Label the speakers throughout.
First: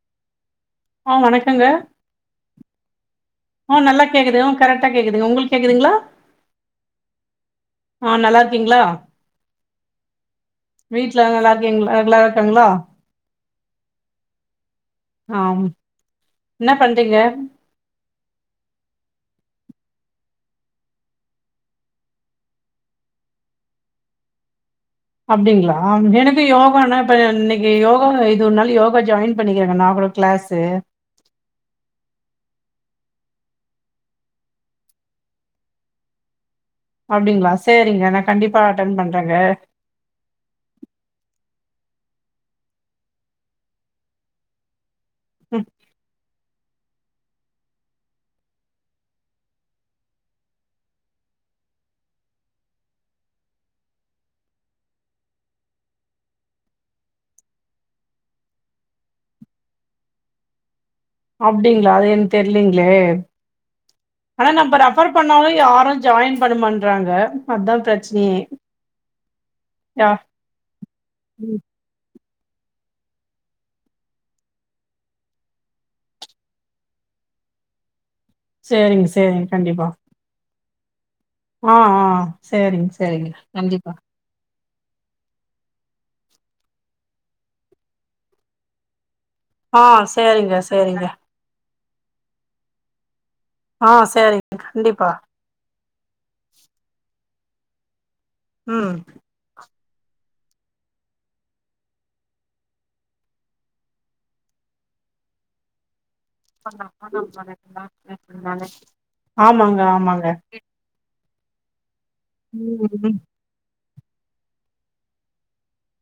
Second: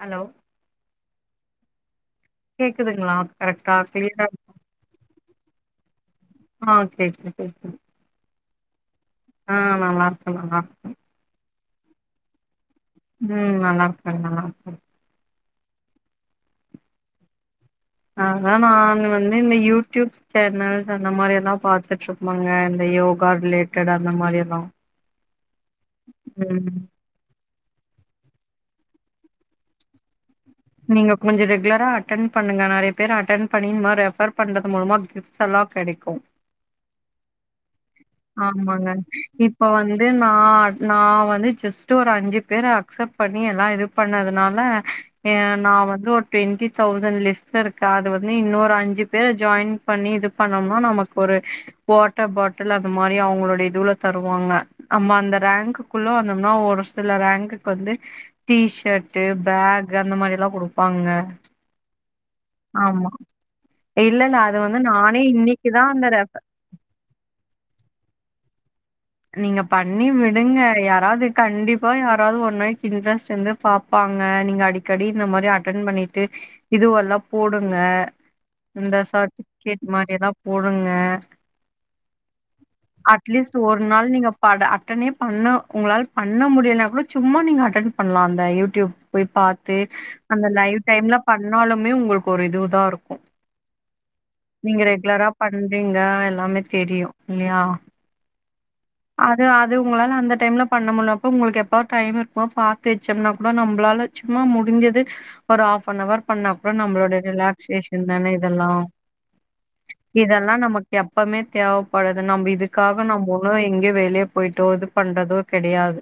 Speaker 1: Hello
Speaker 2: ஆ வணக்கங்க
Speaker 1: கேக்குதுங்களா கரெக்டா கிளியரா இருக்
Speaker 2: து உங்களுக்கு கேக்குதுங்களா
Speaker 1: ஆ கேக்குது கேக்குது
Speaker 2: கிங்களா
Speaker 1: ஆ நல்லா இருக்கு நல்லா இருக்கு
Speaker 2: கிங்களா எல்ல இருக்காங்களா
Speaker 1: ம் நல்லா இருக்காங்க நல்லா இருக்கா
Speaker 2: ஆம் இன்னா பண்றீங்க
Speaker 1: நாங்கள நா வந்து இந்த யூடியடியூப் சேனல்ஸ் அந்த மாரி எல்லா பாத்துட்டு இருப்பேங்க இந்த யோகா ரிலேட்டட் அந்த மாரி எல்லா
Speaker 2: அப்பிடிங்களா எனக்கு
Speaker 1: ம்
Speaker 2: யோகானா இப்ப இன்னே கி யோகா இது ஒரு நாளு யோகா ஜாயின் பண்ணிக்கிறாங்க நா கூட கிளாஸு
Speaker 1: நீங்க கொஞ்ச ரெகுலரா அட்டென் பண்ணுங்க நெறைய பேர் அட்டென் பண்ணி இதுமா ரெபர் பண்றது மூலமா கிஃட்ஸ் எல்லா கெடைக்கு
Speaker 2: அப்பிடிங்களா சே
Speaker 1: ஆமாங்க இப்ப வந்து ந ந வந்து ஜஸ் ட்டு ஒரு அஞ்சு பேர அக்செப்ட் பண்ணி எல்லா இது பண்ணதுனால ஏ
Speaker 2: ம்
Speaker 1: நா வந்து ஒரு டிவெண்டி தவ்சன் லிஸ்ட்ல இருக அது வந்து இன்னொரு அஞ்சு பேர ஜாயின் பண்ணி இது பண்ணோம்னா நமக்கு ஒரு வாட்டர் பாட்டில் அப் இந்த மாரி அவுங்லோடைய இதுல தருவாங்க நம்ம அந்த ரேங்க்குக்குள்ள வந்தம்னா ஒரு சில ரேங்க்குக்கு வந்து டீஷர்ட்ட் பேக் அந்த மாரி எல்லா குடு
Speaker 2: அப்பிடிங்களா அது என் தெர்லிங்களே
Speaker 1: ஆமா. இல்ல இல்ல
Speaker 2: ஆனா
Speaker 1: அது வந்து
Speaker 2: நம்ம ரெபர்
Speaker 1: நானே
Speaker 2: பண்ணாலு
Speaker 1: இன்னைக்கு தான்
Speaker 2: யாரு
Speaker 1: அந்த ரெஃப்
Speaker 2: ஜாயின் பண்ண மான்றாங்க அதா பிரச் சே
Speaker 1: நீங்க பண்ணி விடுங்க யாராவது
Speaker 2: ம்
Speaker 1: கண்டிப்பா யா க்காது ஒன்மை இன்ட்ரெஸ்ட் இந்தா பாப்பாங்க நீங்க அடிக்கடி இந்த மாரி அட்டன் பண்ணிட்டு இதுவல்லா போடுங்க இந்த
Speaker 2: சேரிங்க
Speaker 1: சர்ட்டிபிகேட் மாரி எல்லா போடு ருங்க
Speaker 2: ம் ம் சேரிங் சேரிங்க கண்டிப்பா
Speaker 1: நீ பட அட்டனே பண்ணா உங்களால பண்ண முடியனா கூட சும்மா நீங்க அட்டன் பண்ணலாம் அந்த யூடியூப் போய் பாத்து
Speaker 2: ஆ
Speaker 1: அந்த
Speaker 2: சேரிங்க
Speaker 1: லைவ்
Speaker 2: சேரிங்க
Speaker 1: டைம்ல பண்ணாலும் மே உங்களுக்கு ஒரு இதுவு தாருக்கும்
Speaker 2: ஆ சேரிங்க
Speaker 1: நீங்க
Speaker 2: கண்டிப்பா
Speaker 1: ரெகுலரா பண்றீங்க எல்லாமே தெரியும் யா
Speaker 2: ம்
Speaker 1: து உங்களால அந்த டைம்ல பண்ண முலப்ப உங்களுக்கு எப்பாது டைம் இரு பாத்து வச்சோன்னா கூட நம்மளாலும் சும்மா முடிஞ்சது ஒரு ஆப்ப நவர் இதெல்லா
Speaker 2: ஆமாங்க ஆமாங்க
Speaker 1: எப்பவுமே தேவப் பழுது நம்ம இதுக்காக
Speaker 2: ஆமாங்க
Speaker 1: நம்ம இன்னோ இங்க வேலளிய போயிட்டோ இது பண்றதோ கெடயாது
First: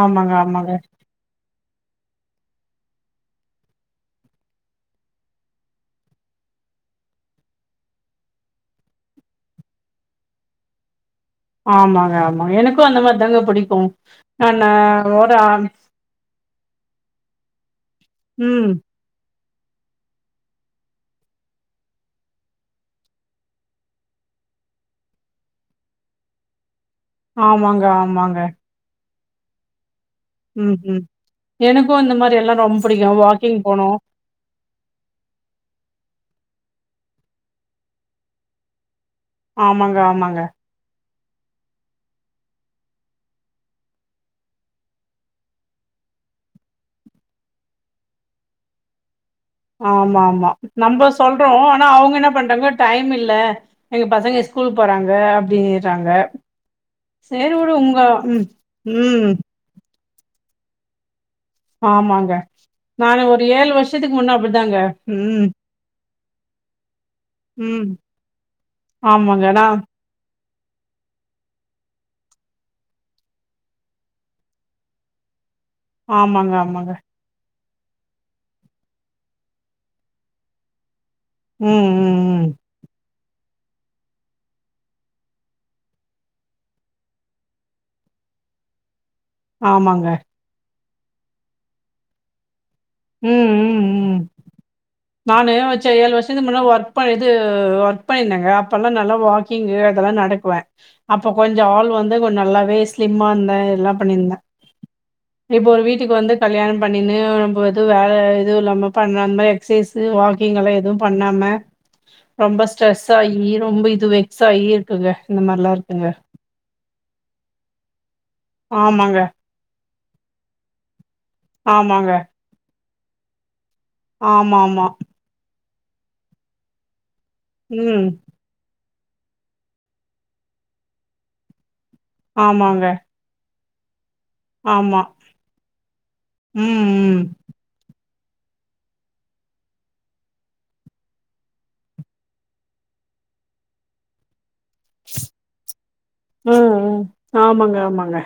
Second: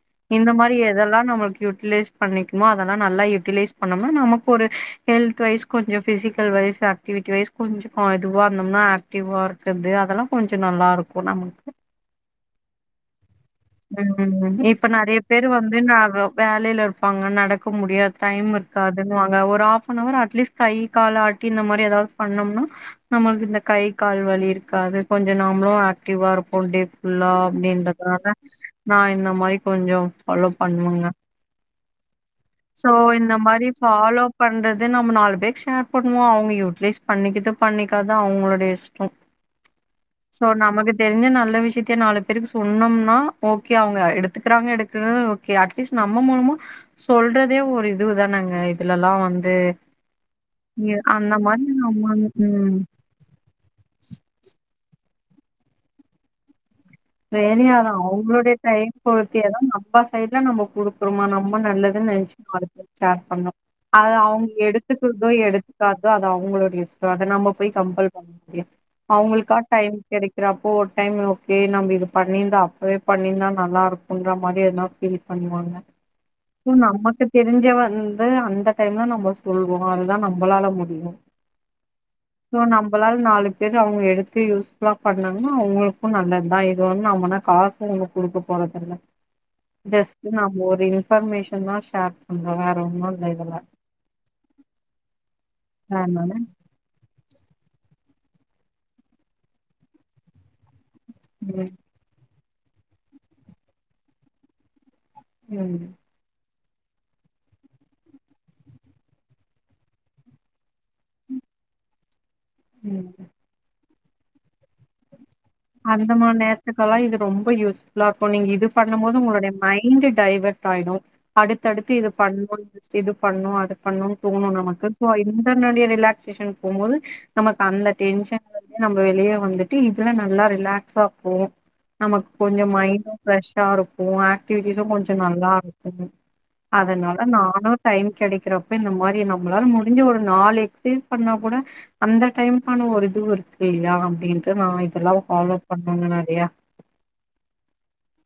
Speaker 2: ஆமாங்க
Speaker 1: இந்த மாரி எதல்லா நம்மளுக்கு யூட்டிலைஸ் பண்ணிக்குமா அதல்லா நல்லா யூட்டிலைஸ் பண்ணம்னா நமக்கு ஒரு ஹெல்த் வைஸ் கொஞ்ச பிஸிக்கல் வைஸ் ஆக்டிவிட்டி வைஸ் கொஞ்ச இதுவா இருந்தோம்னா ஆக்டிவா இருக்குது அதல்லா கொஞ்ச நல்லாருக்கும் போனாமனக்கு
Speaker 2: ஆமா எனக்கும் அந்த மாரி தாங்க புடிக்கும்
Speaker 1: ம்.
Speaker 2: நா ஒரா
Speaker 1: பிள்ளேல இருப்பாங்க நடக் இப்ப முடியாது டைம்
Speaker 2: ம்
Speaker 1: இருக்காதுன்னு வாங் ஒரு ஆப் நவர் அட்லீஸ்ட் கை கால் ஆட்டி இந்த மாரி ஏதாது பண்ணம்னா நம்மளுக்கு இந்த கை கால் வலி இருக்காது கொஞ்ச நாமளும் ஆக்டிவா இருப்போம் டே ஃபுல்லா
Speaker 2: ஆமாங்க
Speaker 1: அப்டின்றதுனால
Speaker 2: ஆமாங்க
Speaker 1: நா இந்த மாரி கொஞ்சம் பாலோ
Speaker 2: ம் ம்
Speaker 1: பண்ணுங்க
Speaker 2: எனக்கு இந்த மாரி எல்லா ரொம்ப
Speaker 1: சோ
Speaker 2: புடிக்கு
Speaker 1: இந்த
Speaker 2: வாக்கிங்
Speaker 1: மாரி
Speaker 2: போனு
Speaker 1: பாலோ பண்றது நம்ம நாலு பேர் ஷேர் பண்ணுவோம் யூட்டிலைஸ் பண்ணிக்கட்டு பண்ணிக்காது அவங்களுடைய இஷ்
Speaker 2: ஆமாங்க ஆமாங்க
Speaker 1: தெரிஞ்ச நல்ல விஷயத் கே நாலு பேருக்கு சொன்னம்னா ஓகே அவங்க எடுத்துக்கறாங்க எடுக்க ஓகே அட்லீஸ்ட் நம்ம மூலமா சொல்றதே ஒரு இதுதானங்க இதுல எல்லா வந்
Speaker 2: ஆமா ஆமா நம்ப சொல்றோம்
Speaker 1: மாதிரி
Speaker 2: ஆனா
Speaker 1: நம்ம
Speaker 2: அவுங்க என்ன
Speaker 1: ம்.
Speaker 2: பண்றாங்க டைம் இல்ல எங்க பசங்க ஸ்கூல் போறாங் க அப்டிறாங்க
Speaker 1: உங்க எரியாதா அவுங்களுடைய டைம்
Speaker 2: ம்
Speaker 1: பொருத்தியேதான் நம்ம சைய்டுல நம்போ குடுக்குரேமா நம் ரொம்ப நல்லதுன்
Speaker 2: ஆமாங்க
Speaker 1: நெனச்சுக்கோ அத பத்தி கேர்
Speaker 2: நானு ஒரு
Speaker 1: பன்ன
Speaker 2: ஏழு
Speaker 1: அத
Speaker 2: வருஷத்துக்கு முன்ன
Speaker 1: அவுங்க
Speaker 2: அப்டிதாங்க
Speaker 1: எடுத்துக்கறது
Speaker 2: ம்
Speaker 1: எடுத்துக்காதது அது அவங்களோட இஷ்டோ அத நம்ம போய்
Speaker 2: ம்
Speaker 1: கம்பல் பண்ண முடியாது
Speaker 2: ஆமாங்க
Speaker 1: அவங்களுக்கா
Speaker 2: நா
Speaker 1: டைம் கெடை க்கிறப்போ ஒரு டைம் ஓகே நம்ப இ து பண்ணிருந்தா அப்பவே பண்ணிருந்தா நல்லா இருக்குன்ற மாரி எதனா ஃபீல் பண்ணுவாங்க
Speaker 2: ஆமாங்க
Speaker 1: இப்பவு
Speaker 2: ஆமாங்க
Speaker 1: நமக்கு தெரிஞ்ச வ ந்து அந்த டைம்ல நம்ம சொல்வோ அதுதா நம்பளால முடியு
Speaker 2: ம் ம் ம்
Speaker 1: சோ நம்பளால நாலு பேரு அவங்க எடுத்து யூஸ்ஃபுல்லா பண்ணாங்கன்னா அவங்களுக்கு நல்லதுதா இ து ஒண்ணு அவுங்க ஒண்ணு காசு நமக்கு குடுக்கப் போறதில்ல
Speaker 2: ஆமாங்க
Speaker 1: ஜஸ்ட் நாம ஒரு இன் ஃபர்மேஷன்தா ஷேர் பண்றோ வே
Speaker 2: ம் ம் ம் நானு வச்ச ஏழு
Speaker 1: அதனால
Speaker 2: வருஷத்துக்கு முன்னால ஒர்க் பண்ணி இது ஒர்க் பண்ணிருந்தங்க அப்பல்லா நல்லா வாக்கிங்கு அதெல்லா நடக்குவே அப்ப கொஞ்சோ
Speaker 1: ம்
Speaker 2: ஆள் வந்து கொஞ்சோ நல்லாவே ஸ்லிம்மா இருந்த எல்லா பண்ணிருந்த இப்போ ஒரு
Speaker 1: ம்
Speaker 2: வீட்டுக்கு வந்து கல்யாணோ பண்ணினு ரொம்ப இ து வேல எதுவு இல்லாம பண்ணாம எக்சைஸு வாக்கிங் எல்லா எதுவு பண்ணாம ரொம்ப ஸ்ட்ரெஸ்
Speaker 1: ம்
Speaker 2: ஆகி ரொம்ப இ து வெக்ஸாயி இருக்குங்க இந்த மாரிலா இருக்குங்க
Speaker 1: அந்த மாரி நேரத்துக்கெல்லா இது ரொம்ப யூஸ்ஃபுல்லா இரு க்கு நீங்க இது பண்ணும்
Speaker 2: ஆமாங்க
Speaker 1: போது உங்களுடைய மைண்டு டைவர்ட் ஆயிடு அடுத்தடுத்து இது
Speaker 2: ஆமாங்க
Speaker 1: பண் [inaudible] இது பண்ணனு அது பண்ணணுன் தோணு
Speaker 2: ஆமா
Speaker 1: நமக்கு
Speaker 2: ஆமா
Speaker 1: சோ இதுமே நா என்னுடைய ரிலாக்சேஷனுக்கு போகும்போது நமக்கு அந்த
Speaker 2: ம்
Speaker 1: டென்ஷன்ல நம்ம வெளிய வந்துட்டு இதுல ந ல்லா ரிலாக்ஸா போவோ நமக்கு கொஞ்சோ
Speaker 2: ஆமாங்க
Speaker 1: மைண்டு ஃப்ரெஷ் ஷா இருக் ஓ ஆக்டிவிட்டிஸு
Speaker 2: ஆமா
Speaker 1: கொஞ்ச நாள் தா
Speaker 2: ம்
Speaker 1: அதனால
Speaker 2: ம்
Speaker 1: நானு டைம் கெடக்கிறப்ப இந்த மாதிரி நம்மளால முடிஞ்ச ஒரு நாளு எக்சைஸ் பண்ணா கூட அந்த டைம்கான ஒரு இதுவு இருக்கு இல்லயா அப்டின்ட்டு நா இதெல்லா ஃபாலோ பண்ணுவங்க நெறையா
Speaker 2: உம்-உம் ஆமாங்க-ஆமாங்க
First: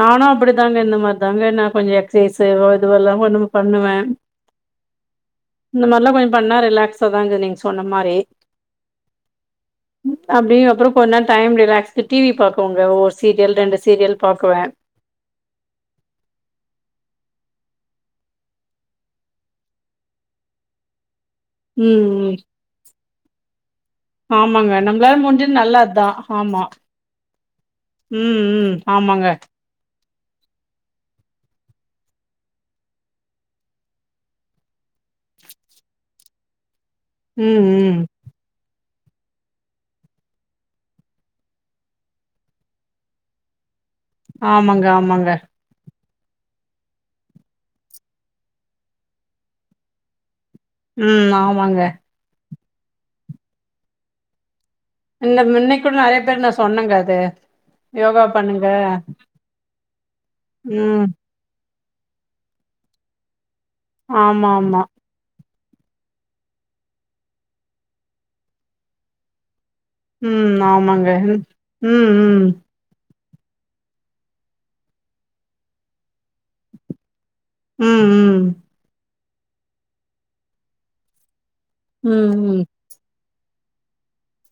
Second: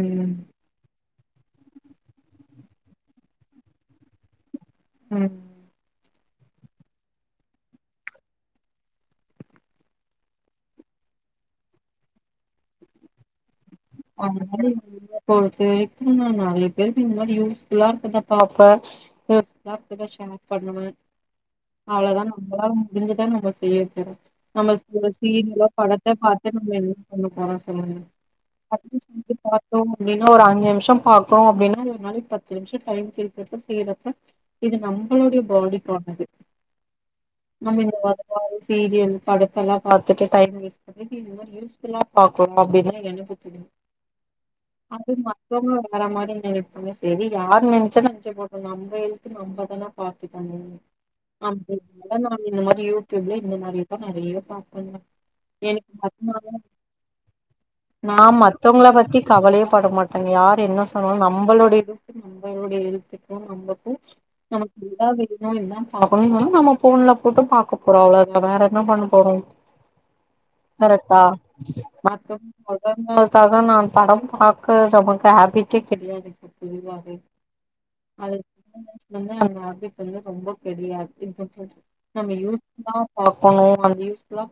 Speaker 2: நானு அப்டிதாங்க இந்த மாரி தாங்க நா கொஞ்சோ எக்சசைஸ்ஸு இதுவெல்லா கொஞ்சோ பண்ணுவே
Speaker 1: ம்
Speaker 2: இந்த மார்ல்லா கொஞ்ச பண்ணா ரிலாக்ஸ்ஸா தாங்க நீங்க சொன்ன மாரி அப்டி அப்றோ கொஞ்ச நேரோ டிவி பாப்போ ஒரு சீரியல் ரெண்டு சீரியல்
Speaker 1: அந்த
Speaker 2: பாக்குவே
Speaker 1: மாரி [unintelligible] ல்லா கொஞ்சோ பாப்பே தா ஷேர் பண்ணுவே
Speaker 2: ம்
Speaker 1: அவ்ளோதா
Speaker 2: ம்
Speaker 1: நம்ப இதுக்குதா நம்ம செய்யு
Speaker 2: ஆமாங்க
Speaker 1: நம்ம
Speaker 2: நம்மளால முடிஞ்சது
Speaker 1: சீரியலோ
Speaker 2: நல்லது தா
Speaker 1: படத்த பாத்து
Speaker 2: ஆமா
Speaker 1: நம்ம என்ன பண்ண போகபோறோ சொல்லுங்க
Speaker 2: ம் ம்
Speaker 1: அட்லீஸ்ட்
Speaker 2: ஆமாங்க
Speaker 1: வந்து பாத்தோ அப்டின்னா ஒரு அஞ்சு நிமிஷ பாக்கு அப்டினா அத நாளைக்கு பத்து நிமிஷ டைம் கேக்கத செய்யறது இது நம்மளுடைய பாடி போனது
Speaker 2: ம்
Speaker 1: நமீன
Speaker 2: ம்
Speaker 1: [unintelligible] சீரியல் படத்தலா பாத்துட்டு டைம் வேல்லா பாகறோ அப்டின்னா எனக்கு டி [unintelligible]
Speaker 2: ஆமங்க ஆமங்க
Speaker 1: வேர மாரி நெனப்பே செரி யாரு நெனச்சா நெனச்ச போட்டோ நம்ம இதுக்கு நம்மதா பாத்து
Speaker 2: ம் ஆமாங்க
Speaker 1: இந்த மாரியூடிப்ல இந்த மாரிதா நெறய பாப்
Speaker 2: இந்த மின்ன கூட நெறய தடவ நா சொன்னங்க அது
Speaker 1: நா
Speaker 2: யோகா பண்ணுங்க
Speaker 1: மத்துவங்கள பத்தி கவலயே பட மாட்டேங்க யார் என்ன
Speaker 2: ம்
Speaker 1: சொன்னாலு நம்பளுடைய நம்மளுடை எழுத்துக்கே நம்ப
Speaker 2: ஆமா ஆமா
Speaker 1: ம் பாக்கணு சொன்னா நம்ம போன்ல போட்டு பாக்க போறோ அவ்வளோத வேற என்ன பண்ண போறோ
Speaker 2: ம் ஆமங்க ம் ம்
Speaker 1: க்காக நா படம் பாக்கறது நமக்கு ஹேபிட்டே கெடையாது தெரி
Speaker 2: ம் ம்
Speaker 1: அதுக் [inaudible] ரொம்ப கடியாதுப்போ
Speaker 2: ம் ம்
Speaker 1: நம்ம
Speaker 2: ம்
Speaker 1: யூஸ் தா பா போனு அத யூஸ்ஃபுல்லா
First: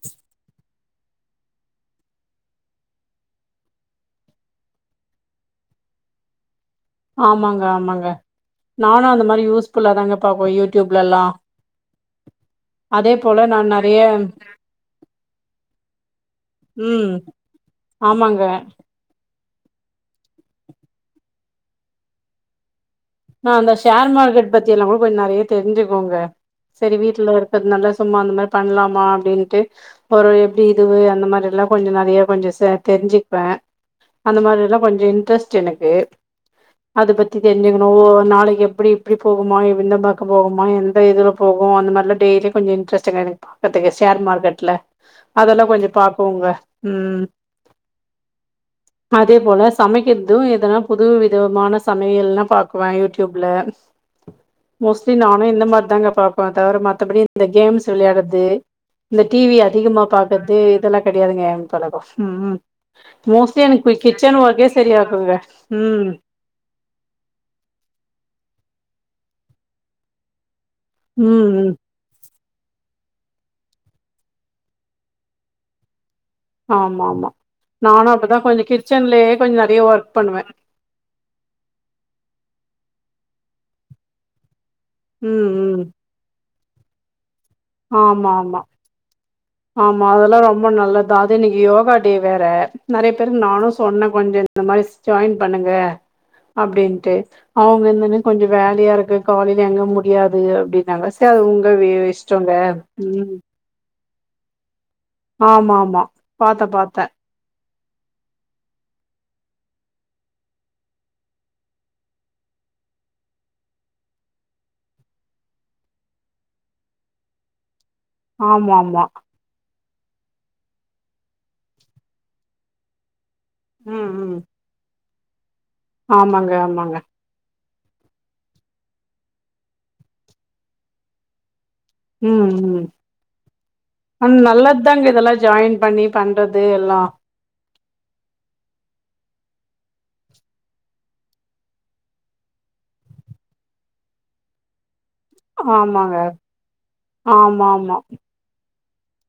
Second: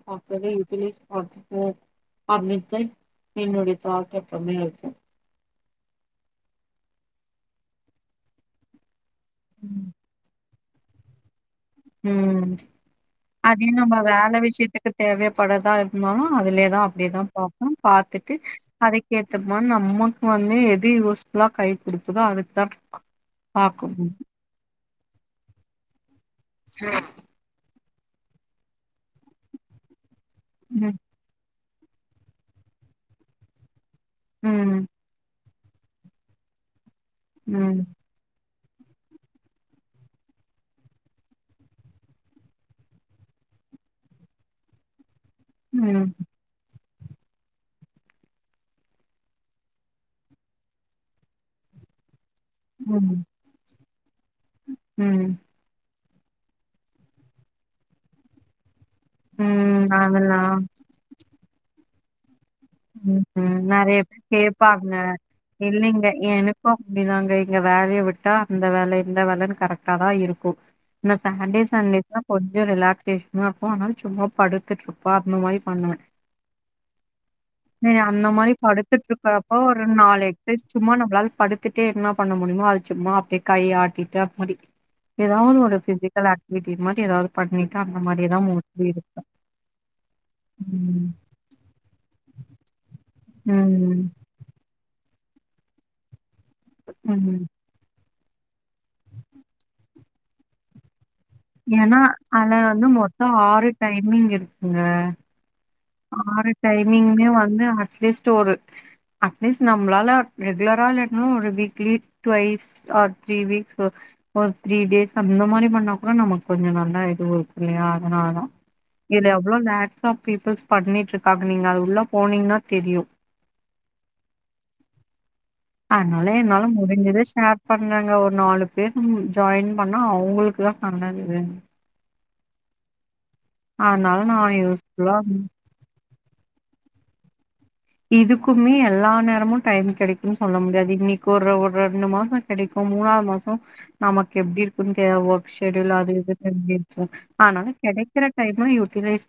Speaker 1: [inaudible] என்னுடைய தாழ்தப்பமே யிருக்கு
Speaker 2: ஆம்மாங்க ஆம்மாங்க நானு அந்த மாரி
Speaker 1: ம்
Speaker 2: யூஸ்ஃபுல்லா தாங்க பாபோ யூ யூடிப்லலா
Speaker 1: ம்
Speaker 2: நா
Speaker 1: அதையு நம்ம
Speaker 2: நெறைய
Speaker 1: வேல விஷயத்துக்கு தேவைப்படதா யிருந்தாலு அதுலயே தா
Speaker 2: ம்
Speaker 1: அப்பியதாபாப்போ பாத்துட்டு
Speaker 2: ஆமாங்க
Speaker 1: அதுகேட் த்தமா நம்மக்கு வந்து எது யூஸ்ஃபுலா கை கொடுகுதோ அதுக்குதா
Speaker 2: நா அந்த
Speaker 1: பாக்கணு
Speaker 2: ஷேர் மார்க்கெட் பத்தி யில்லா கூ போய் நறய தெரிஞ்சிகோங்க செரி வீட்டுல இருகது நல்ல சும்மா அந்த மாதிரி பண்ணலாமா அப்டின்ட்டு ஒரு எப்டி
Speaker 1: ம்
Speaker 2: இதுவு அந்த மாரி எல்லா கொஞ்சோ நிறைய கொஞ்சோ ச தெரிஞ்சுப்பே அந்த மாதிரி எல்லா
Speaker 1: ம்
Speaker 2: கொஞ்சம் இன்ட்ரஸ்ட் ச்சு எனக்கு அது பத்தி தெரிஞ்சுங்
Speaker 1: ம்
Speaker 2: நாளைக்கு எப்டி இப்டி போகுமோ எ இந்த பக்க போகுமோ எந்த இதுல போகு அந்த மாதிரி எல்லா டெய்லியு கொஞ்சம் இன்ட்ரஸ்ட்ங்க எனக்கு பாக்கிறதுக்கு ஷேர் மார்க்கெட்ல அதெல்லா கொஞ்சோ
Speaker 1: ம்
Speaker 2: பாப்போங்க ம் அதே போல சமைக்கிறது எதன்னா புது விதமான சமையல்னா வா
Speaker 1: ம்
Speaker 2: யூடியூப்ல மோஸ்ட்லி
Speaker 1: ம்
Speaker 2: நானு இந்த மாதிரி தாங்க பார்ப்பே தவிர மத்தபடி இந்த கேம்ஸ் விளையாடுறது இந்த டிவி
Speaker 1: ம்
Speaker 2: அதிகமா
Speaker 1: அதெல்லா ம்
Speaker 2: பாக்குறது
Speaker 1: அதெல்லாம்
Speaker 2: இதெல்லா கிடையாதுங்க தலகோ ம் ம்
Speaker 1: ம் ம்
Speaker 2: எனக்கு
Speaker 1: நிறைய பேர்
Speaker 2: கிச்சன் ஒர்க்கே
Speaker 1: கேட்பாங்க
Speaker 2: சரியாகுங்க
Speaker 1: இல்லைங்க
Speaker 2: ம்
Speaker 1: எனக்கு அப்டிதாங்க இங்க வேல இத விட்டா அந்த வேல இந்த வேலன்னு கரெக்ட்டா தா இருக்கு நா
Speaker 2: ம்
Speaker 1: சாட்டர்டே
Speaker 2: ம்
Speaker 1: சண்டேஸ் தா கொஞ்சோ ரிலாக்சேஷனா இருக்கு ஆனால சும்மா படுத்துட்டு இருப்பே அந்த மாதிரி பண்ணுவே
Speaker 2: ஆம்
Speaker 1: நீ அந்த மாரி படுத்துட்டு
Speaker 2: கிச்சன்லயே கொஞ்சோ
Speaker 1: இருக்கிறப்ப
Speaker 2: நெறைய
Speaker 1: ஒரு
Speaker 2: ஒர்க்
Speaker 1: நாலு
Speaker 2: பண்ணுவே
Speaker 1: எக்ஸசைஸ் சும்மா நம்மளால படுத்துட்டே என்ன பண்ண முடியுமோ அது சும்மா அப்டி கை ஆட்டிட்டு அப்டி இத எல்லா
Speaker 2: ம்
Speaker 1: ஒரு
Speaker 2: ம்
Speaker 1: பிசிக்கல் ஆட் இன்னிக்கு இது மாதிரி ஏதாது பண்ணிட்டு அந்த
Speaker 2: ஆமா
Speaker 1: மாரிதா
Speaker 2: ஆமா
Speaker 1: [unintelligible] இருக்கு
Speaker 2: ஆமா அதெல்லா ரொம்ப நல்ல தா அது நிகியோ போகாடே வேற நெறைய பேருக்கு நானு சொன்னே
Speaker 1: ம்
Speaker 2: கொஞ்ச இந்த மாரிஸ் ஜாயின் பண்ணுங்க அப்டின்ட்டு
Speaker 1: ம்
Speaker 2: அவுங்க இன்னன் கொஞ்ச வேலையா இருக்கு காலையிலே அங்க முடியாது அப்டின்னாங்கஸ் த்தா அது உங்க வே
Speaker 1: ஏன்னா
Speaker 2: இஷ்டங்க ம்
Speaker 1: நீங்க இருக்குங்க
Speaker 2: ஆமா ஆம்
Speaker 1: ஆறு டைமிங்மே வாங்க இது அட்லிஸ்ட்டு ஒரு அட்லிஸ்ட் நம்மளால ரெகுலரா இல்லட்ன ஒரு weekly twice or three week ஃப த்ரீ கேட் அந்த மாரி பட நமக்கு கொஞ்ச நல்லா இது இருக்கு இல்லியா அதனாலோ
Speaker 2: ஆமா ஆமா
Speaker 1: இதுல எவ்ளோ நாக் அப்டிப்பி பஸ் பண்ணிட்டு இருக்காங்க நீங்க அது உள்ள போனீங்கன்னா தெரியு
Speaker 2: ம் ம்
Speaker 1: அதனால
Speaker 2: ஆமாங்க
Speaker 1: என்னால
Speaker 2: ஆமாங்க
Speaker 1: முடிஞ்சத சேர் பண்ணாங்க ஒரு நாலு பேரு ஜாயின் பண்ணா அவங்களுக்குதா நல்லது
Speaker 2: ம் ம்
Speaker 1: அதனால
Speaker 2: அன்
Speaker 1: நான்
Speaker 2: நல்லது தாங்க
Speaker 1: யூஸ்ஃபுல்லா
Speaker 2: இதெல்லா ஜாயின் பண்ணி பண்றது எல்லா
Speaker 1: இதுக்குமே எல்லா நேரமு டைம் கெடைக்கும்னு சொல்ல முடியாது இன்னைக்கு ஒரு ஒரு ரெண்டு மாச கெடைக்கும் மூணாது மாச நமக்கு எப்டி இருக்குன்னு கே ஓர்க் சேடுயுல் அது
Speaker 2: ஆமாங்க
Speaker 1: இது
Speaker 2: ஆமா
Speaker 1: ஆனாலு
Speaker 2: ஆமா
Speaker 1: கெடைக்கிற டைம்ல [unintelligible] கிரேஸ்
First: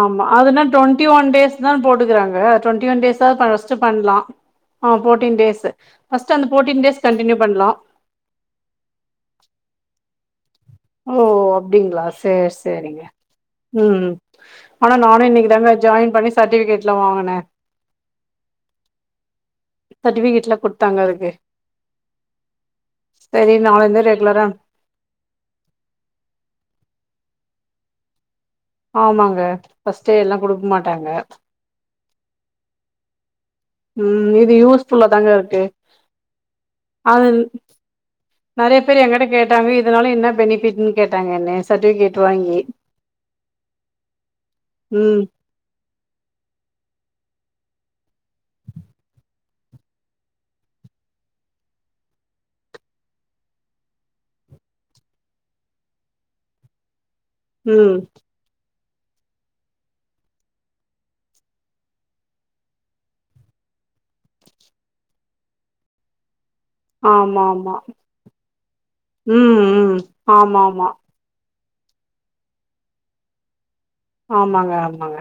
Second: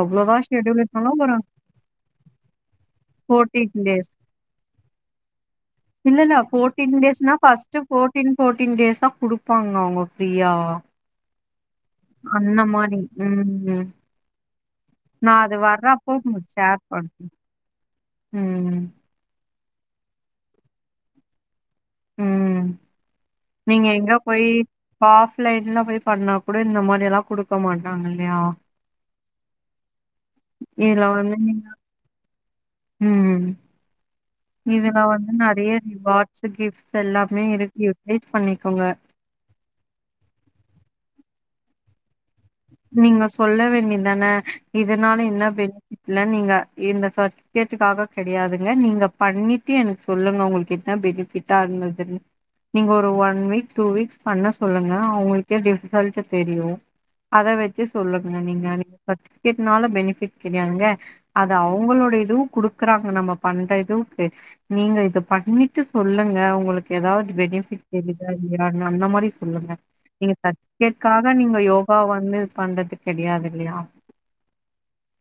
Speaker 2: ஆமா அதுனா டொண்டி ஒன் டேஷ் தா போட்டுக்கறாங்க டொண்டி
Speaker 1: ஃபோட்டின் டேஸ்
Speaker 2: ஆ ஃபோர்டீன் டேஸ்
Speaker 1: இல்ல
Speaker 2: ஃபர்ஸ்ட்
Speaker 1: இல்ல
Speaker 2: அந்த ஃபோர்டீன்
Speaker 1: ஃபோட்டின்
Speaker 2: டேஸ்
Speaker 1: டேஸ்னா
Speaker 2: கண்டினியூ பண்லா
Speaker 1: ஃபஸ்ட் ஃபோட்டின் ஃபோட்டின் டேஸ் தா குடுப்பாங்க அவுங்க அப்பியா
Speaker 2: ஓ அப்டிங்களா சரி சரி ம் ஆனா நானு
Speaker 1: நா
Speaker 2: இன்னைக்கு
Speaker 1: அது
Speaker 2: தாங்க
Speaker 1: வர்றப்போ
Speaker 2: ஜாயின் பண்ணி
Speaker 1: உங்களுக்கு ஷேர்
Speaker 2: சர்டிஃபிகேட்லா
Speaker 1: பண்றே
Speaker 2: வாங்குனே
Speaker 1: ம்
Speaker 2: சட்விக்கீட்லா குடுத்தாங்க அதுக்கு
Speaker 1: ம்
Speaker 2: சரி
Speaker 1: நீங்க
Speaker 2: நாளைந்து
Speaker 1: எங்க
Speaker 2: ரெகுலரா
Speaker 1: போய் ஆஃப்லைன் இன்னு போய் பண்ணா கூட இந்த மாதிரி எல்லா கொடுக்க மாட்டாங்க இல்லையா
Speaker 2: ஆமாங்க ஃபஸ்ட் டே எல்லா குடுக்க
Speaker 1: இதுல
Speaker 2: மாட்டாங்க
Speaker 1: வந்து நீங்க ம்
Speaker 2: ம் இது
Speaker 1: இதுல
Speaker 2: யூஸ்புல்லா தாங்க
Speaker 1: வந்து
Speaker 2: இருக்கு
Speaker 1: நெறைய ரிவார்ட்ஸ் கிஃப்ட்ஸ்
Speaker 2: அது
Speaker 1: எல்லாமே இருக்கு யூட்டிலைஸ்
Speaker 2: நறைய
Speaker 1: பண்ணிக்கோங்க
Speaker 2: பேர் எங்க்கிட்ட கேட்டாங்க இதனால என்ன பெனிஃபிட்ன்னு கேட்டாங்க என்ன சர்டிவிகேட் வாங்கி
Speaker 1: நீங்க சொல்ல வேண்டிதானே இதனால
Speaker 2: ம்
Speaker 1: என்ன பெனிஃபிட்ல்ல நீங்க இந்த சா கீட்டுக்காக கிடையாதுங்க நீங்க பண்ணிட்டு எனக்கு சொல்லுங்க உங்களுக்கு என்ன பெனிஃபிட்டா இருந்ததுனு நீங்க ஒரு ஒன் வீக் டூ வீக்ஸ் பண்ண சொல்லுங்க அவங்கலுகே டிஃப்ரன்ட் தெரியு அத வச்சு
Speaker 2: ம்
Speaker 1: சொல்லுங்க நீங்க சர்ட்ஃபிகேட்னால பெனிஃபிட் கிடையாதுங்க அது அவங்களோட இதுவு குடுக்குறாங்க நம்ம பண்ற இதுக்கு நீங்க இத பண்ணிட்டு சொல்லுங்க உங் உங்களுக்கு ஏதாவது
Speaker 2: ஆமா ஆமா
Speaker 1: பெனிஃபிட் [unintelligible] அந்த மாதிரி
Speaker 2: ம்
Speaker 1: சொல்லுங்க
Speaker 2: ம்
Speaker 1: நீங்க
Speaker 2: ஆமா ஆமா
Speaker 1: சர்ட்ஃபிகேட்காக நீங்க யோ அப்பா வந்து இது பண்றது கிடையாது இல்லையா
Speaker 2: ஆமாங்க ஆமாங்க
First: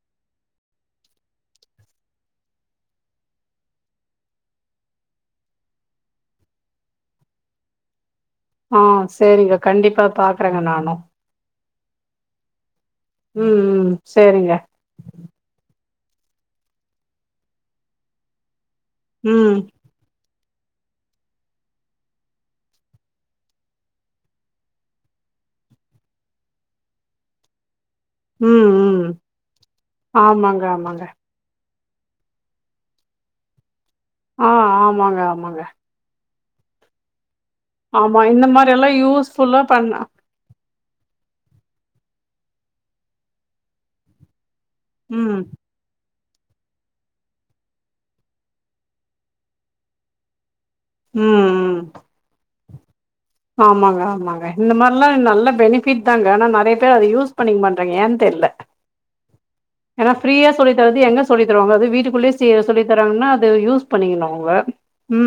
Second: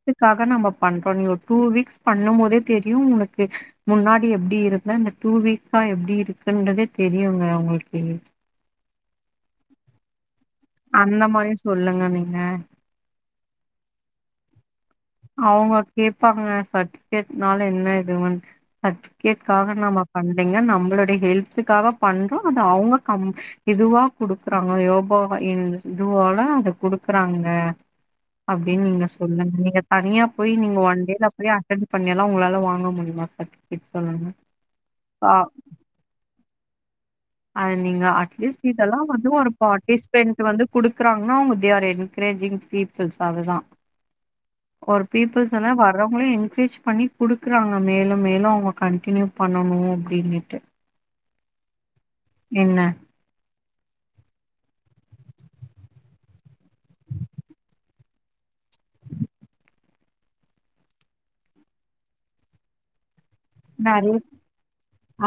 Speaker 1: எதுக்காக நம்ம பண்றோ நீ ஒரு டூ வீக்ஸ் பண்ணு போதே தெரியு உங்களுக்கு முன்னாடி எப்டி இருந்த இந்த டூ வீக்ஸ்சா எப்டி இருக்குன்றதே தெரியுங்க உங்களுக்கு
Speaker 2: ஆ சரிங்க கண்டிப்பா பாக்குறேங்க நானு
Speaker 1: அந்த மனுஷ் சொல்லுங்க நீங்க
Speaker 2: ம் ம் சரிங்க
Speaker 1: அவுங்க கேட்பாங்க சர்ட்டிஃபிகேட்னால என்ன இதுவன்ட்
Speaker 2: ம்
Speaker 1: சட்ஃபிகேட்காக நாம பண்ண இல்லங்க நம்மளுடைய ஹெல்த்தக்காக பண்றோ அது அவங்க கம் இதுவா குடுக்குறாங்க யோகாவா இதுவால அத குடுக்குறாங்க
Speaker 2: ம்
Speaker 1: அப்டின்னு நீங்க
Speaker 2: ம்
Speaker 1: சொல்லுங்க நீங்க தனியா போய்
Speaker 2: ஆமாங்க
Speaker 1: நீங்க ஒன்
Speaker 2: ஆமாங்க
Speaker 1: டேல போய் அடன் பண்ணியல்லா உங்களால வாங்க முடியுமா சர்
Speaker 2: ஆ ஆமாங்க ஆமாங்க
Speaker 1: அ நீங்க
Speaker 2: ஆமா இந்த
Speaker 1: அட்லீஸ்ட்
Speaker 2: மாரி எல்லா
Speaker 1: இதெல்லா வந்து ஒரு
Speaker 2: யூஸ்ஃபுல்லா பண்ண
Speaker 1: பார்ட்டிசிபன் வந்து குடுக்குறாங்கன்னா அவங்க தே ஆர் என்கிரேஜிங் பீபள்ஸ் அதுதான் கோர்
Speaker 2: ம்
Speaker 1: பீப்புள்ஸ் என்ன வர்றோ அவுங்களே என்கிரேஜ் பண்ணி குடுக்குறாங்க மேலு மேலும் அவங்க கன்டினியூ பண்ணனு அப்படின்னிட்டு
Speaker 2: ம் ம்
Speaker 1: என்ன
Speaker 2: ஆமாங்க ஆமாங்க இந்த மாரில்லா நல்ல பெனிபிட் தாங்க ஆனா நெறைய பேர் அதை யூஸ் பண்ணிக்கங்க பண்றேங்க ஏன் தெரியல ஏன்னா ஃப்ரீயா சொல்லி தர்றது எங்க சொல்லி தருவங்க அது வீட்டுக்குள்ளேயே சொல்லி தரங்கான்னா
Speaker 1: நெறைய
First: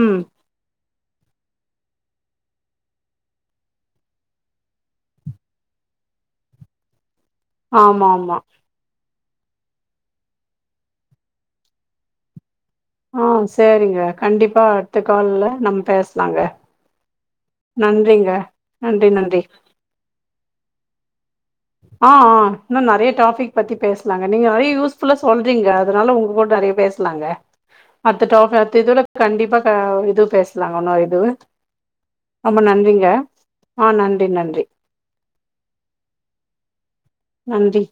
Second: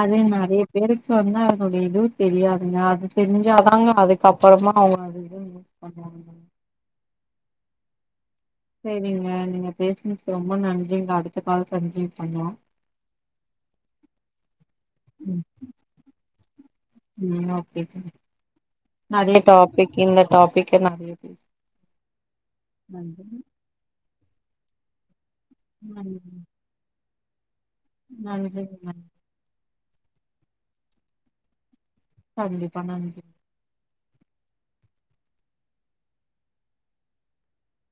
Speaker 1: அது நெறைய பேருக்கு வந்து அதனுடைய இதே தெரியாது நீ அது தெரிஞ்சாதாங்க அதுக்கப்றமா அவங்க அதிகோ யூஸ் பண்வாங்க
Speaker 2: ஆமா ஆமா
Speaker 1: சேரிங்க நீங்க பேசுனுதுக் ரொம்ப நன்றிங்க அடுத்த கால்ல கான்டினியூ பண்லாம்
Speaker 2: ஆ சேரிங்க கண்டிப்பா அடுத்த
Speaker 1: ம்
Speaker 2: கால்ல நம்ம பேசலாங்க
Speaker 1: ம் ஓகே தோழ
Speaker 2: நன்றிங்க நன்றி நன்றி
Speaker 1: நெறயா டாபிக் இந்த டாபிக்க நெறயா பேஸ்
Speaker 2: ஆ ஆ இன்னு நெறைய டாபிக் பத்தி பேசலாங்க நீங்க நெறைய யூஸ் ஃபுல்லா சொல்றீங்க அதுனால
Speaker 1: நன்றி
Speaker 2: உங்க கூட நிறையா பேசலாங்க அடுத்த டாப
Speaker 1: நன்றிங்க
Speaker 2: அடுத்த
Speaker 1: நன்றி
Speaker 2: இததோட கண்டிப்பா க இது பேசலாங்க இன்னோ இது ரொம்ப
Speaker 1: கண்டிப்பா
Speaker 2: நன்றிங்க
Speaker 1: நன்றி
Speaker 2: ஆ நன்றி நன்றி நன்றி